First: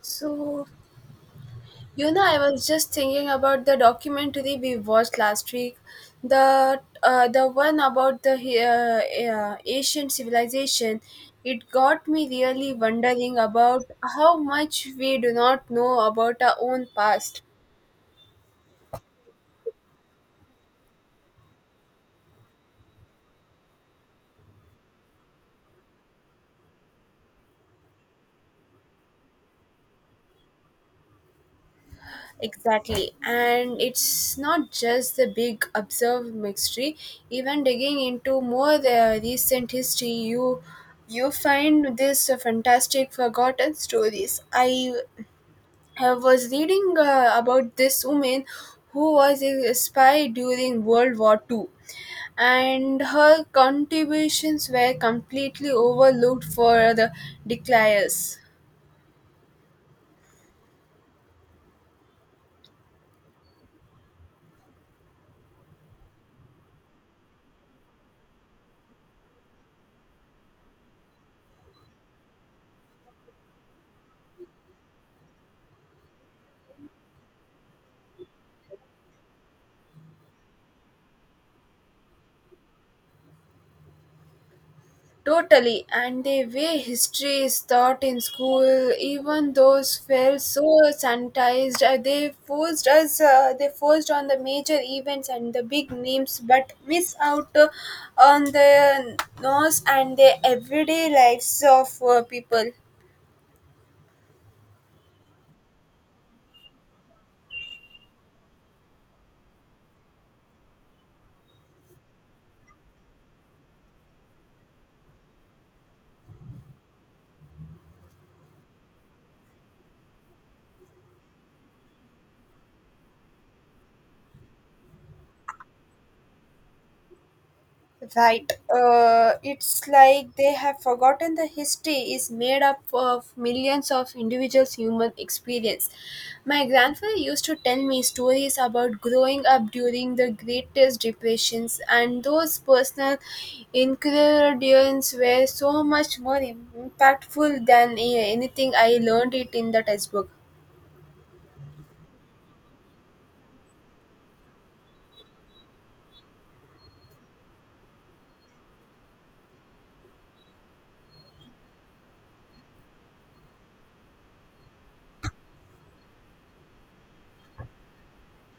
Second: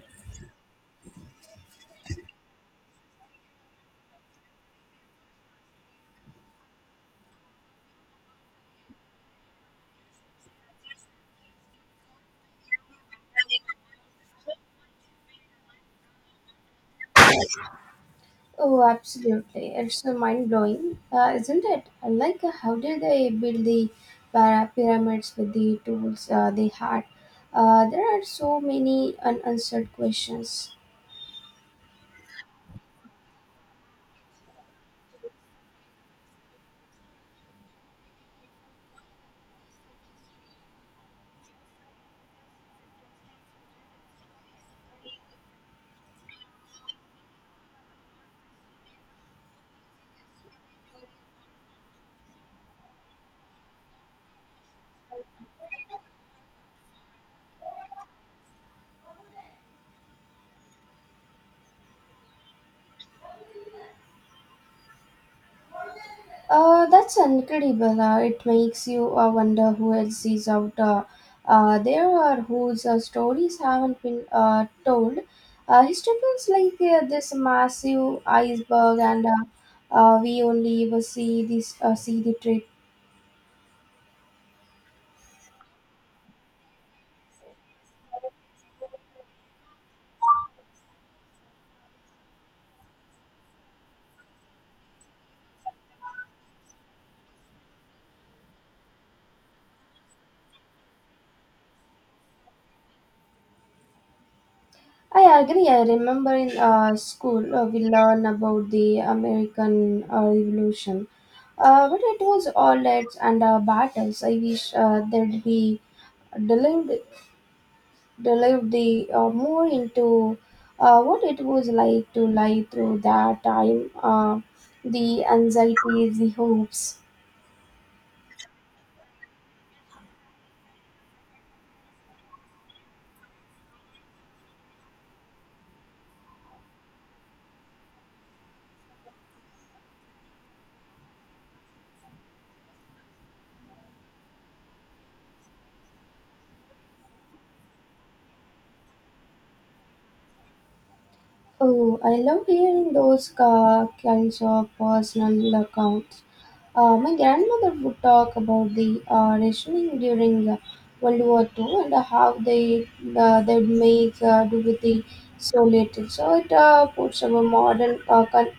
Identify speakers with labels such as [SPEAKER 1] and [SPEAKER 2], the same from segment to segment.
[SPEAKER 1] So, I was just thinking about the documentary we watched last week, the one about the Asian civilization. It got me really wondering about how much we do not know about our own past.
[SPEAKER 2] Oh, absolutely. It's so mind blowing, isn't it? How did they build the pyramids with the tools they had? There are so many unanswered questions.
[SPEAKER 1] Exactly, and it's not just the big observed mystery. Even digging into more recent history, you find this fantastic forgotten stories. I was reading about this woman who was a spy during World War II, and her contributions were completely overlooked for the declares.
[SPEAKER 2] That's incredible. It makes you wonder who else is out there or whose stories haven't been told. History feels like this massive iceberg, and we only ever see the tip.
[SPEAKER 1] Totally, and the way history is taught in school, even those felt so sanitized. They forced on the major events and the big names, but miss out on the nose and the everyday lives of people.
[SPEAKER 2] I agree. I remember in school we learned about the American Revolution, but it was all reds and battles. I wish that we delved, delved the more into what it was like to live through that time, the anxieties, the hopes.
[SPEAKER 1] Right. It's like they have forgotten the history is made up of millions of individuals' human experience. My grandfather used to tell me stories about growing up during the greatest depressions, and those personal ingredients were so much more impactful than anything I learned it in the textbook.
[SPEAKER 2] Oh, I love hearing those kinds of personal accounts. My grandmother would talk about the rationing during World War Two and how they'd make do with the so little. So it puts our modern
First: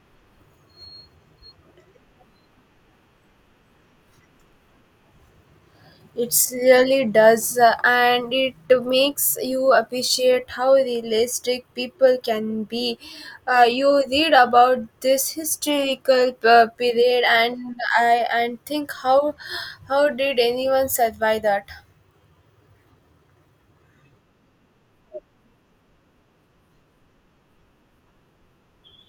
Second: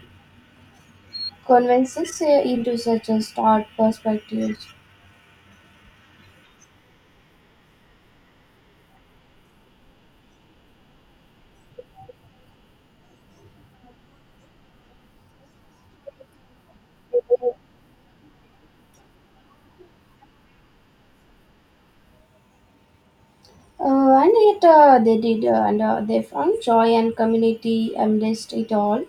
[SPEAKER 2] conventions into such a stark perspective.
[SPEAKER 1] It really does, and it makes you appreciate how realistic people can be. You read about this historical period, and I and think how did anyone survive that?
[SPEAKER 2] And yet they did, and they found joy and community amidst it all.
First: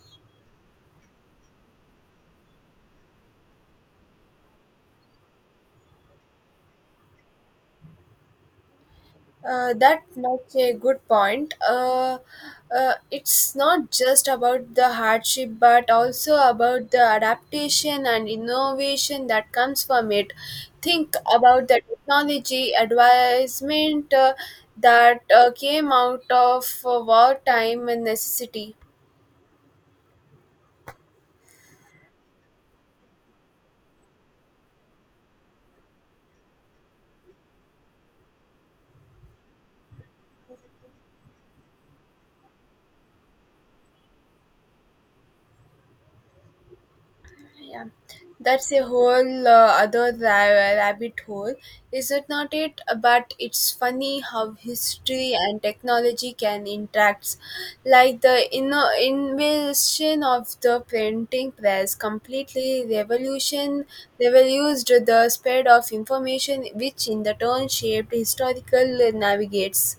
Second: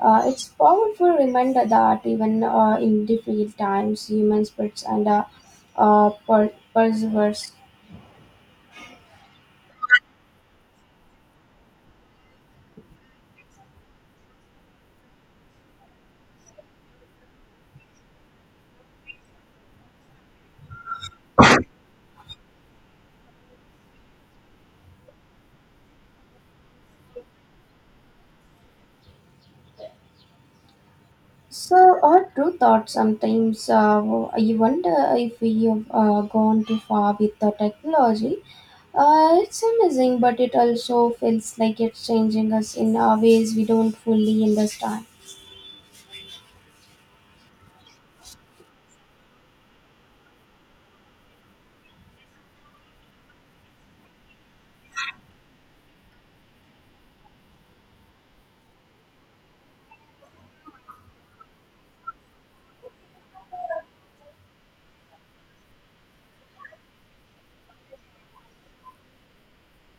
[SPEAKER 2] It's powerful reminder that even in difficult times, human spirits and perseveres.
[SPEAKER 1] That's not a good point. It's not just about the hardship, but also about the adaptation and innovation that comes from it. Think about the technology advancement that came out of wartime and necessity.
[SPEAKER 2] So, our true thoughts sometimes I wonder if we have gone too far with the technology. It's amazing, but it also feels like it's changing us in ways we don't fully understand.
[SPEAKER 1] Yeah, that's a whole other rabbit hole, is it not? It but it's funny how history and technology can interact, like the invention of the printing press completely revolutionized the spread of information, which in the turn shaped historical navigates.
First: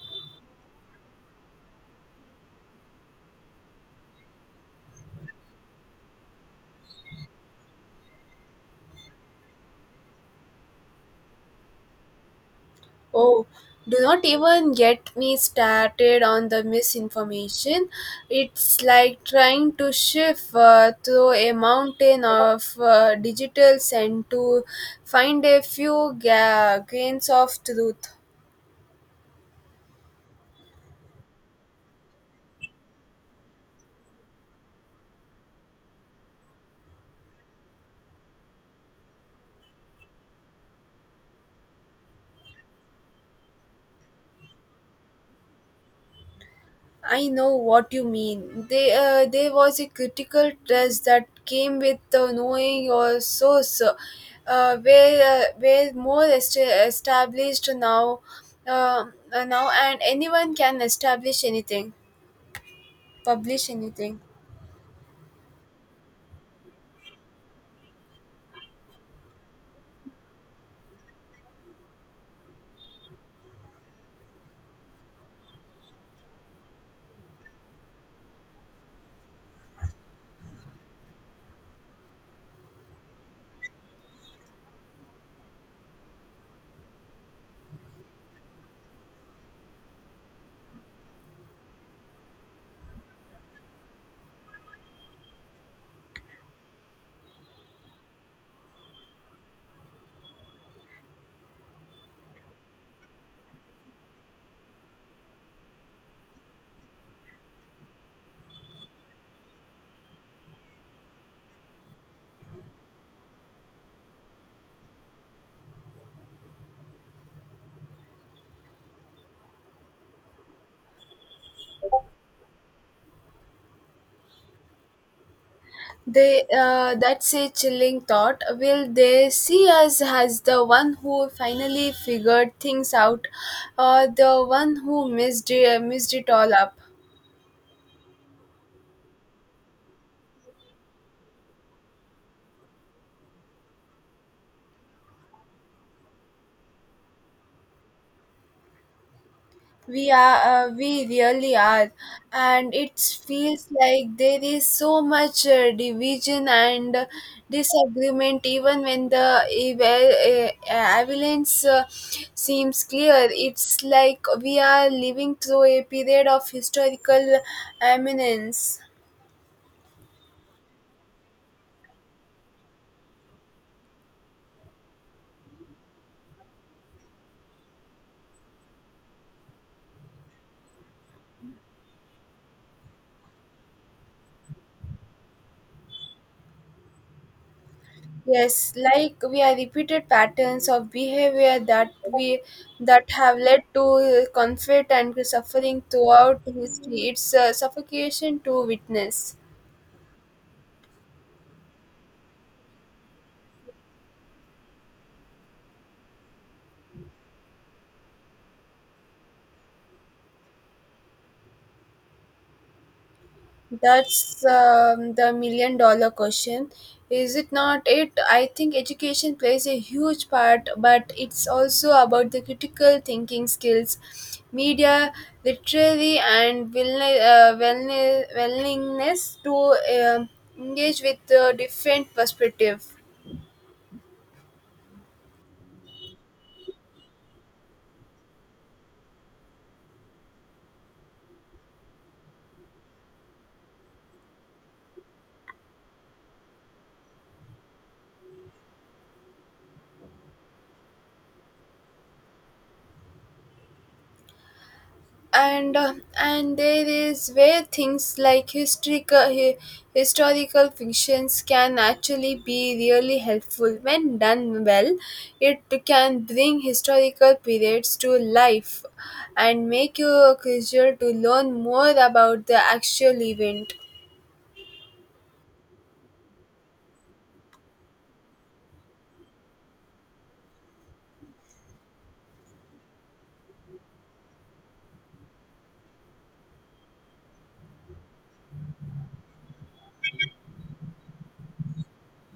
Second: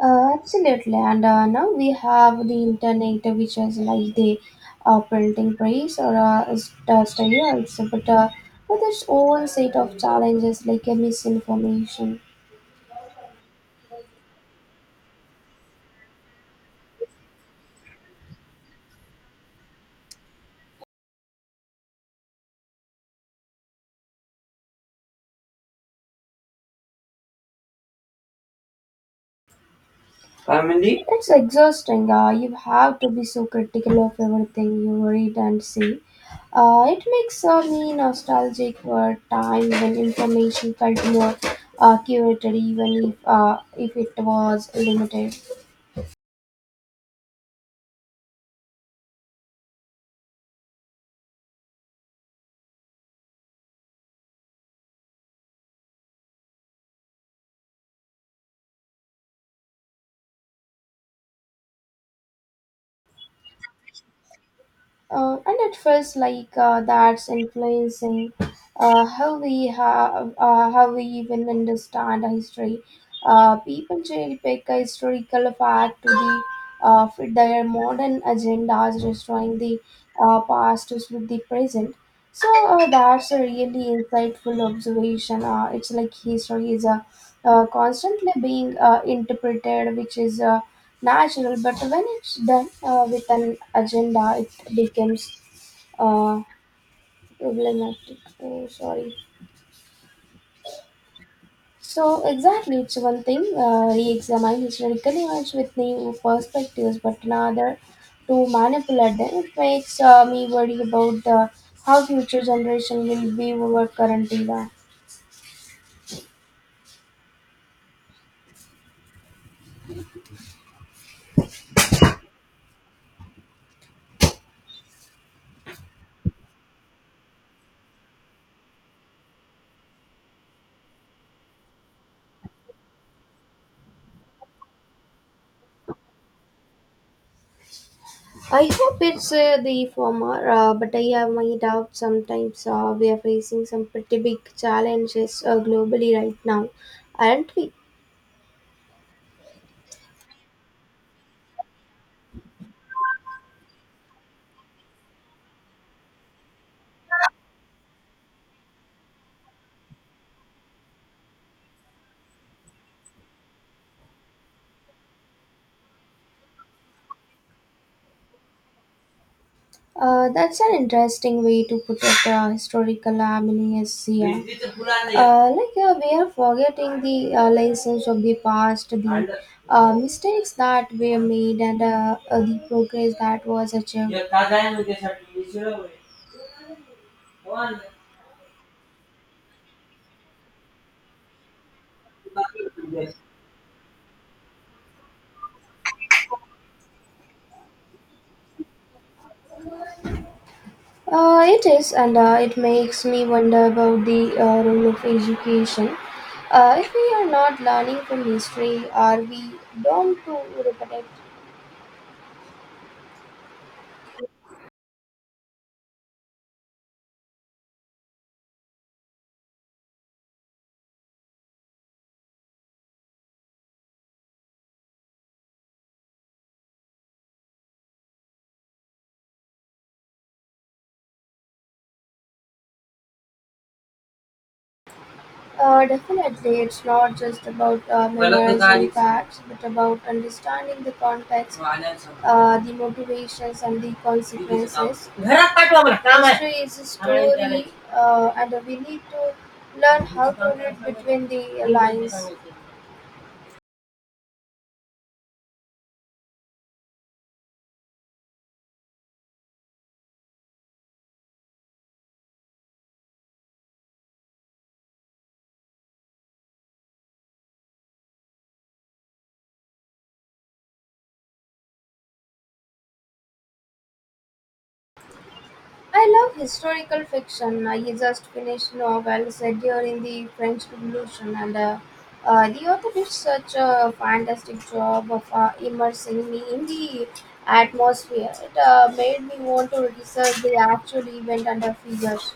[SPEAKER 2] Absolutely, and now we have the internet, which is like the printing press or study also, but with its own set of challenges like misinformation.
[SPEAKER 1] Oh, do not even get me started on the misinformation. It's like trying to shift through a mountain of digitals and to find a few grains of truth.
[SPEAKER 2] Family? It's exhausting. You have to be so critical of everything you read and see. It makes me nostalgic for a time when information felt more curated, even if it was limited.
[SPEAKER 1] I know what you mean. There was a critical test that came with knowing your source, where more established uh, now, and anyone can establish anything, publish anything.
[SPEAKER 2] And it feels like that's influencing how we how we even understand history. People cherry pick a historical fact to the fit their modern agendas, destroying the past with the present. So that's a really insightful observation. It's like history is constantly being interpreted, which is natural. But when it's done with an agenda, becomes uh, problematic. Oh, sorry. So exactly, it's one thing re-examine historical events with new perspectives, but another to manipulate them. It makes me worry about how future generation will view our current era.
[SPEAKER 1] They That's a chilling thought. Will they see us as the one who finally figured things out, or the one who missed it all up?
[SPEAKER 2] I hope it's the former, but I have my doubts. Sometimes we are facing some pretty big challenges globally right now, aren't we?
[SPEAKER 1] We are we really are, and it feels like there is so much division and disagreement even when the avalanche seems clear. It's like we are living through a period of historical eminence.
[SPEAKER 2] That's an interesting way to put it, historical amnesia. Like we are forgetting the lessons of the past, the mistakes that were made, and the progress that was achieved.
[SPEAKER 1] Yes, like we are repeated patterns of behavior that have led to conflict and suffering throughout history. It's a suffocation to witness.
[SPEAKER 2] It is, and it makes me wonder about the role of education. If we are not learning from history, are we doomed to repeat it?
[SPEAKER 1] That's the million dollar question. Is it not it? I think education plays a huge part, but it's also about the critical thinking skills, media literacy, and willingness to engage with different perspective.
[SPEAKER 2] Definitely, it's not just about memorizing facts, but about understanding the context, the motivations, and the consequences. History is a story, and we need to learn how to read between the lines.
[SPEAKER 1] And there is where things like historical fictions can actually be really helpful when done well. It can bring historical periods to life and make you curious to learn more about the actual event.
[SPEAKER 2] I love historical fiction. I just finished novel set during the French Revolution, and the author did such a fantastic job of immersing me in the atmosphere. It made me want to research the actual event and the figures.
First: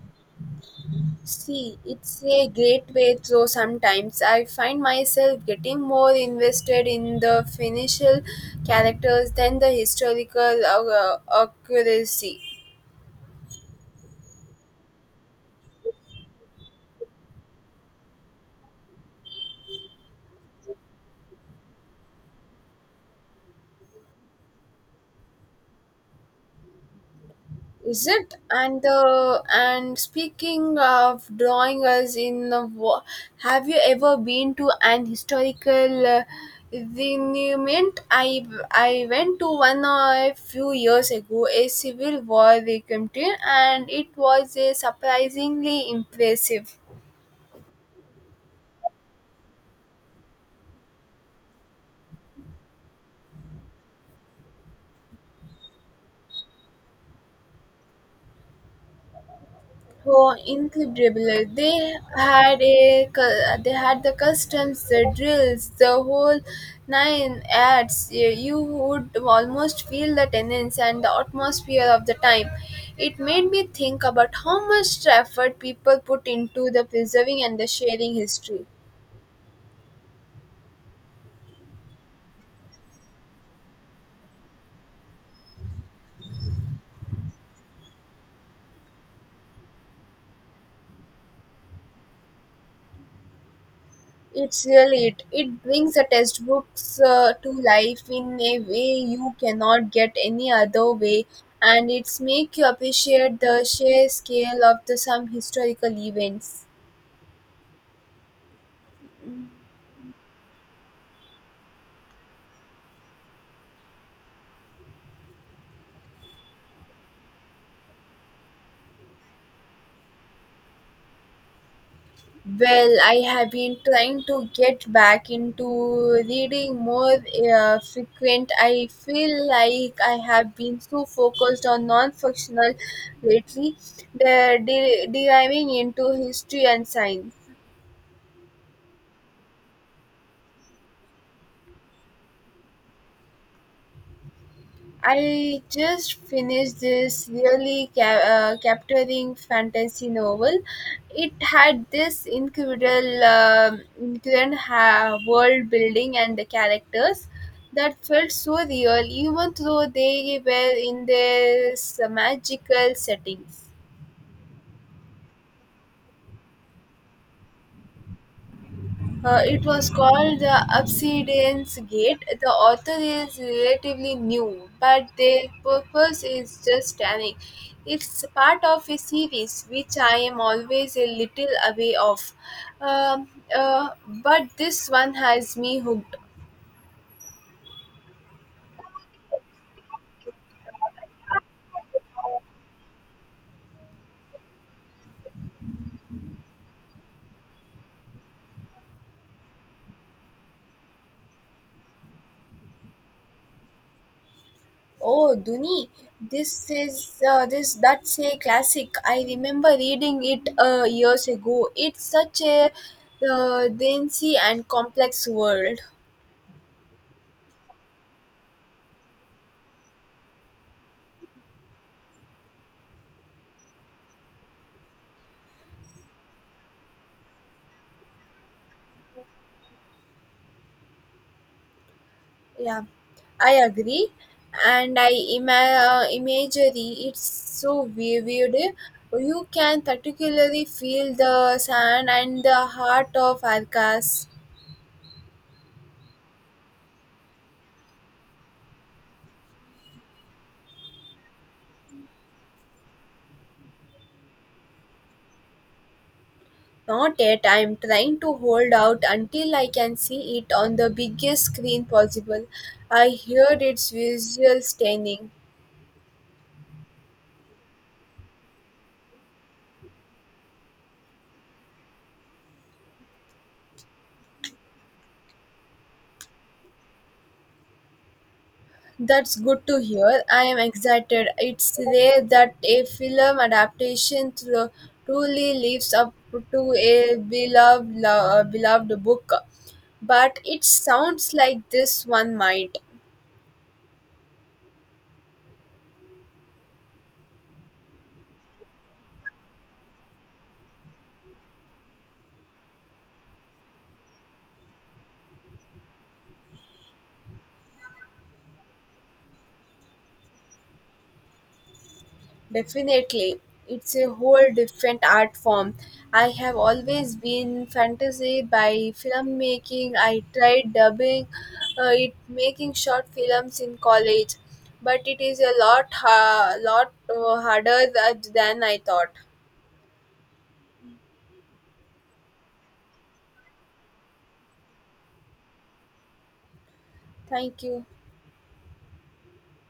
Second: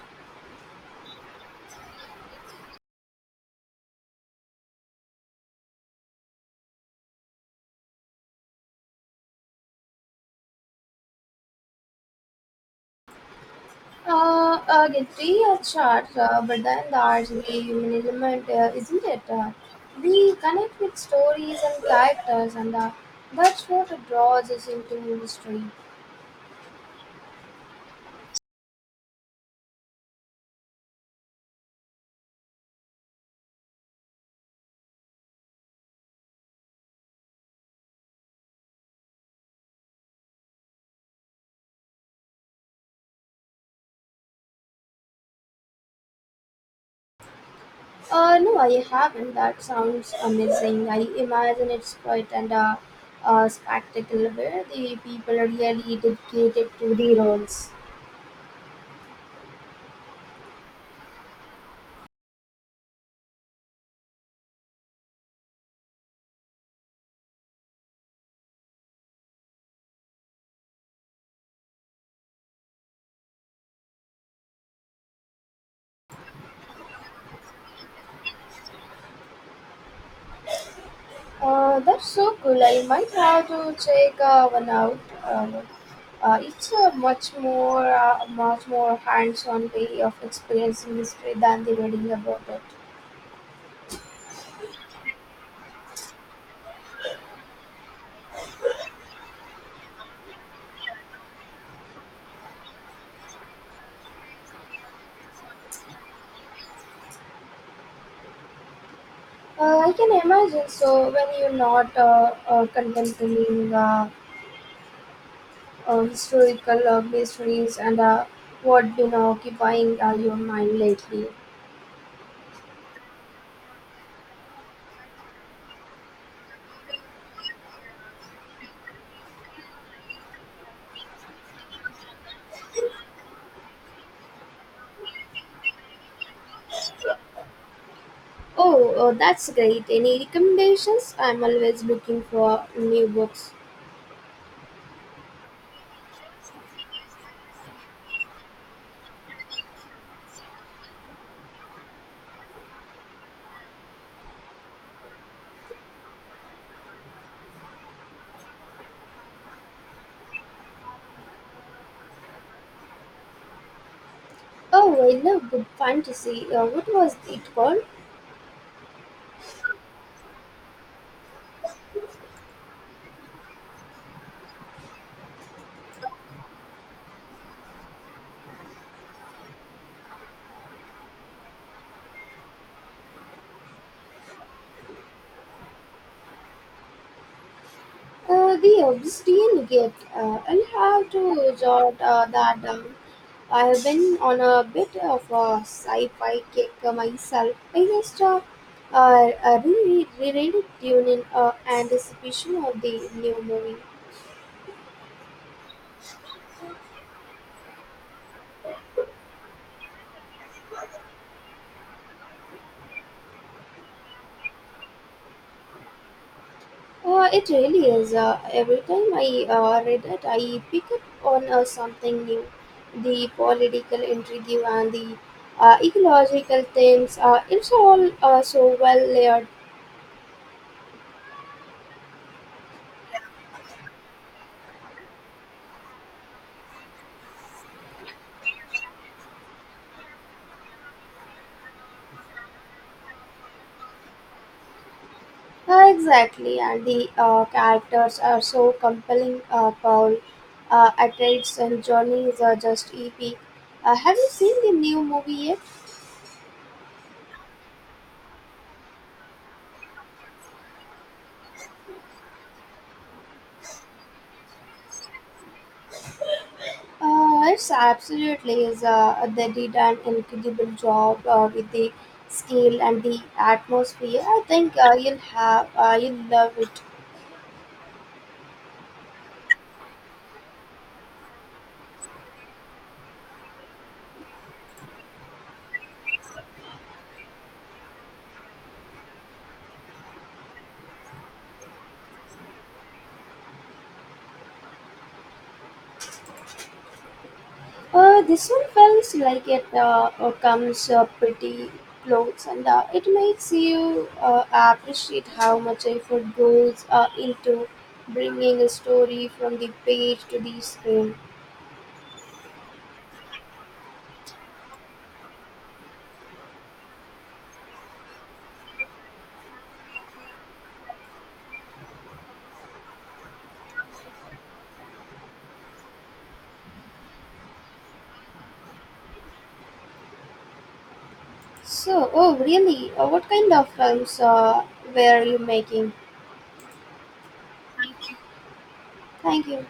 [SPEAKER 1] See, it's a great way through. Sometimes I find myself getting more invested in the financial characters than the historical accuracy.
[SPEAKER 2] Get three charts, but then there's the human element, isn't it? We connect with stories and characters, and that's what draws us into history.
[SPEAKER 1] Is it? And speaking of drawing us in, have you ever been to an historical monument? I went to one a few years ago, a Civil War victim, and it was surprisingly impressive.
[SPEAKER 2] No, I haven't. That sounds amazing. I imagine it's quite and a spectacle where the people are really dedicated to the roles.
[SPEAKER 1] Oh, incredible! They had the customs, the drills, the whole nine ads. Y- You would almost feel the tenants and the atmosphere of the time. It made me think about how much effort people put into the preserving and the sharing history.
[SPEAKER 2] That's so cool. I might have to check one out. It's a much more hands-on way of experiencing history than the reading about it.
[SPEAKER 1] It's really it. It brings the textbooks to life in a way you cannot get any other way, and it's make you appreciate the sheer scale of the some historical events.
[SPEAKER 2] I can imagine. So when you're not contemplating historical mysteries and what been occupying your mind lately?
[SPEAKER 1] Well, I have been trying to get back into reading more frequent. I feel like I have been so focused on non-functional lately, deriving into history and science.
[SPEAKER 2] Oh, oh, that's great. Any recommendations? I'm always looking for new books.
[SPEAKER 1] I just finished this really capturing fantasy novel. It had this incredible world building and the characters that felt so real, even though they were in this magical settings.
[SPEAKER 2] Oh, I love good fantasy. What was it called?
[SPEAKER 1] It was called the Obsidian's Gate. The author is relatively new, but the purpose is just stunning. It's part of a series which I am always a little away of. Um, uh, but this one has me hooked.
[SPEAKER 2] The Obsidian Gate. I'll have to jot that down. I have been on a bit of a sci-fi kick myself. I just reread it during anticipation of the new movie.
[SPEAKER 1] Oh, Duni, this is this that's a classic. I remember reading it years ago. It's such a dense and complex world.
[SPEAKER 2] It really is. Every time I read it, I pick up on something new. The political intrigue and the ecological themes, it's all so well layered.
[SPEAKER 1] Yeah, I agree. And imagery, it's so vivid. You can particularly feel the sand and the heart of Arcas.
[SPEAKER 2] Exactly, and the characters are so compelling. Paul Atreides and Johnny is just epic. Have you seen the new movie yet?
[SPEAKER 1] Not yet. I'm trying to hold out until I can see it on the biggest screen possible. I hear its visual stunning.
[SPEAKER 2] It's absolutely is. They did an incredible job with the scale and the atmosphere. I think you'll love it.
[SPEAKER 1] That's good to hear. I am excited. It's rare that a film adaptation truly lives up to a beloved book, but it sounds like this one might.
[SPEAKER 2] This one feels like it comes pretty close, and it makes you appreciate how much effort goes into bringing a story from the page to the screen.
[SPEAKER 1] Definitely. It's a whole different art form. I have always been fantasy by filmmaking. I tried dubbing it making short films in college, but it is a lot harder than I thought.
[SPEAKER 2] So, oh really? What kind of films were you making?
[SPEAKER 1] Thank you.
[SPEAKER 2] Thank you.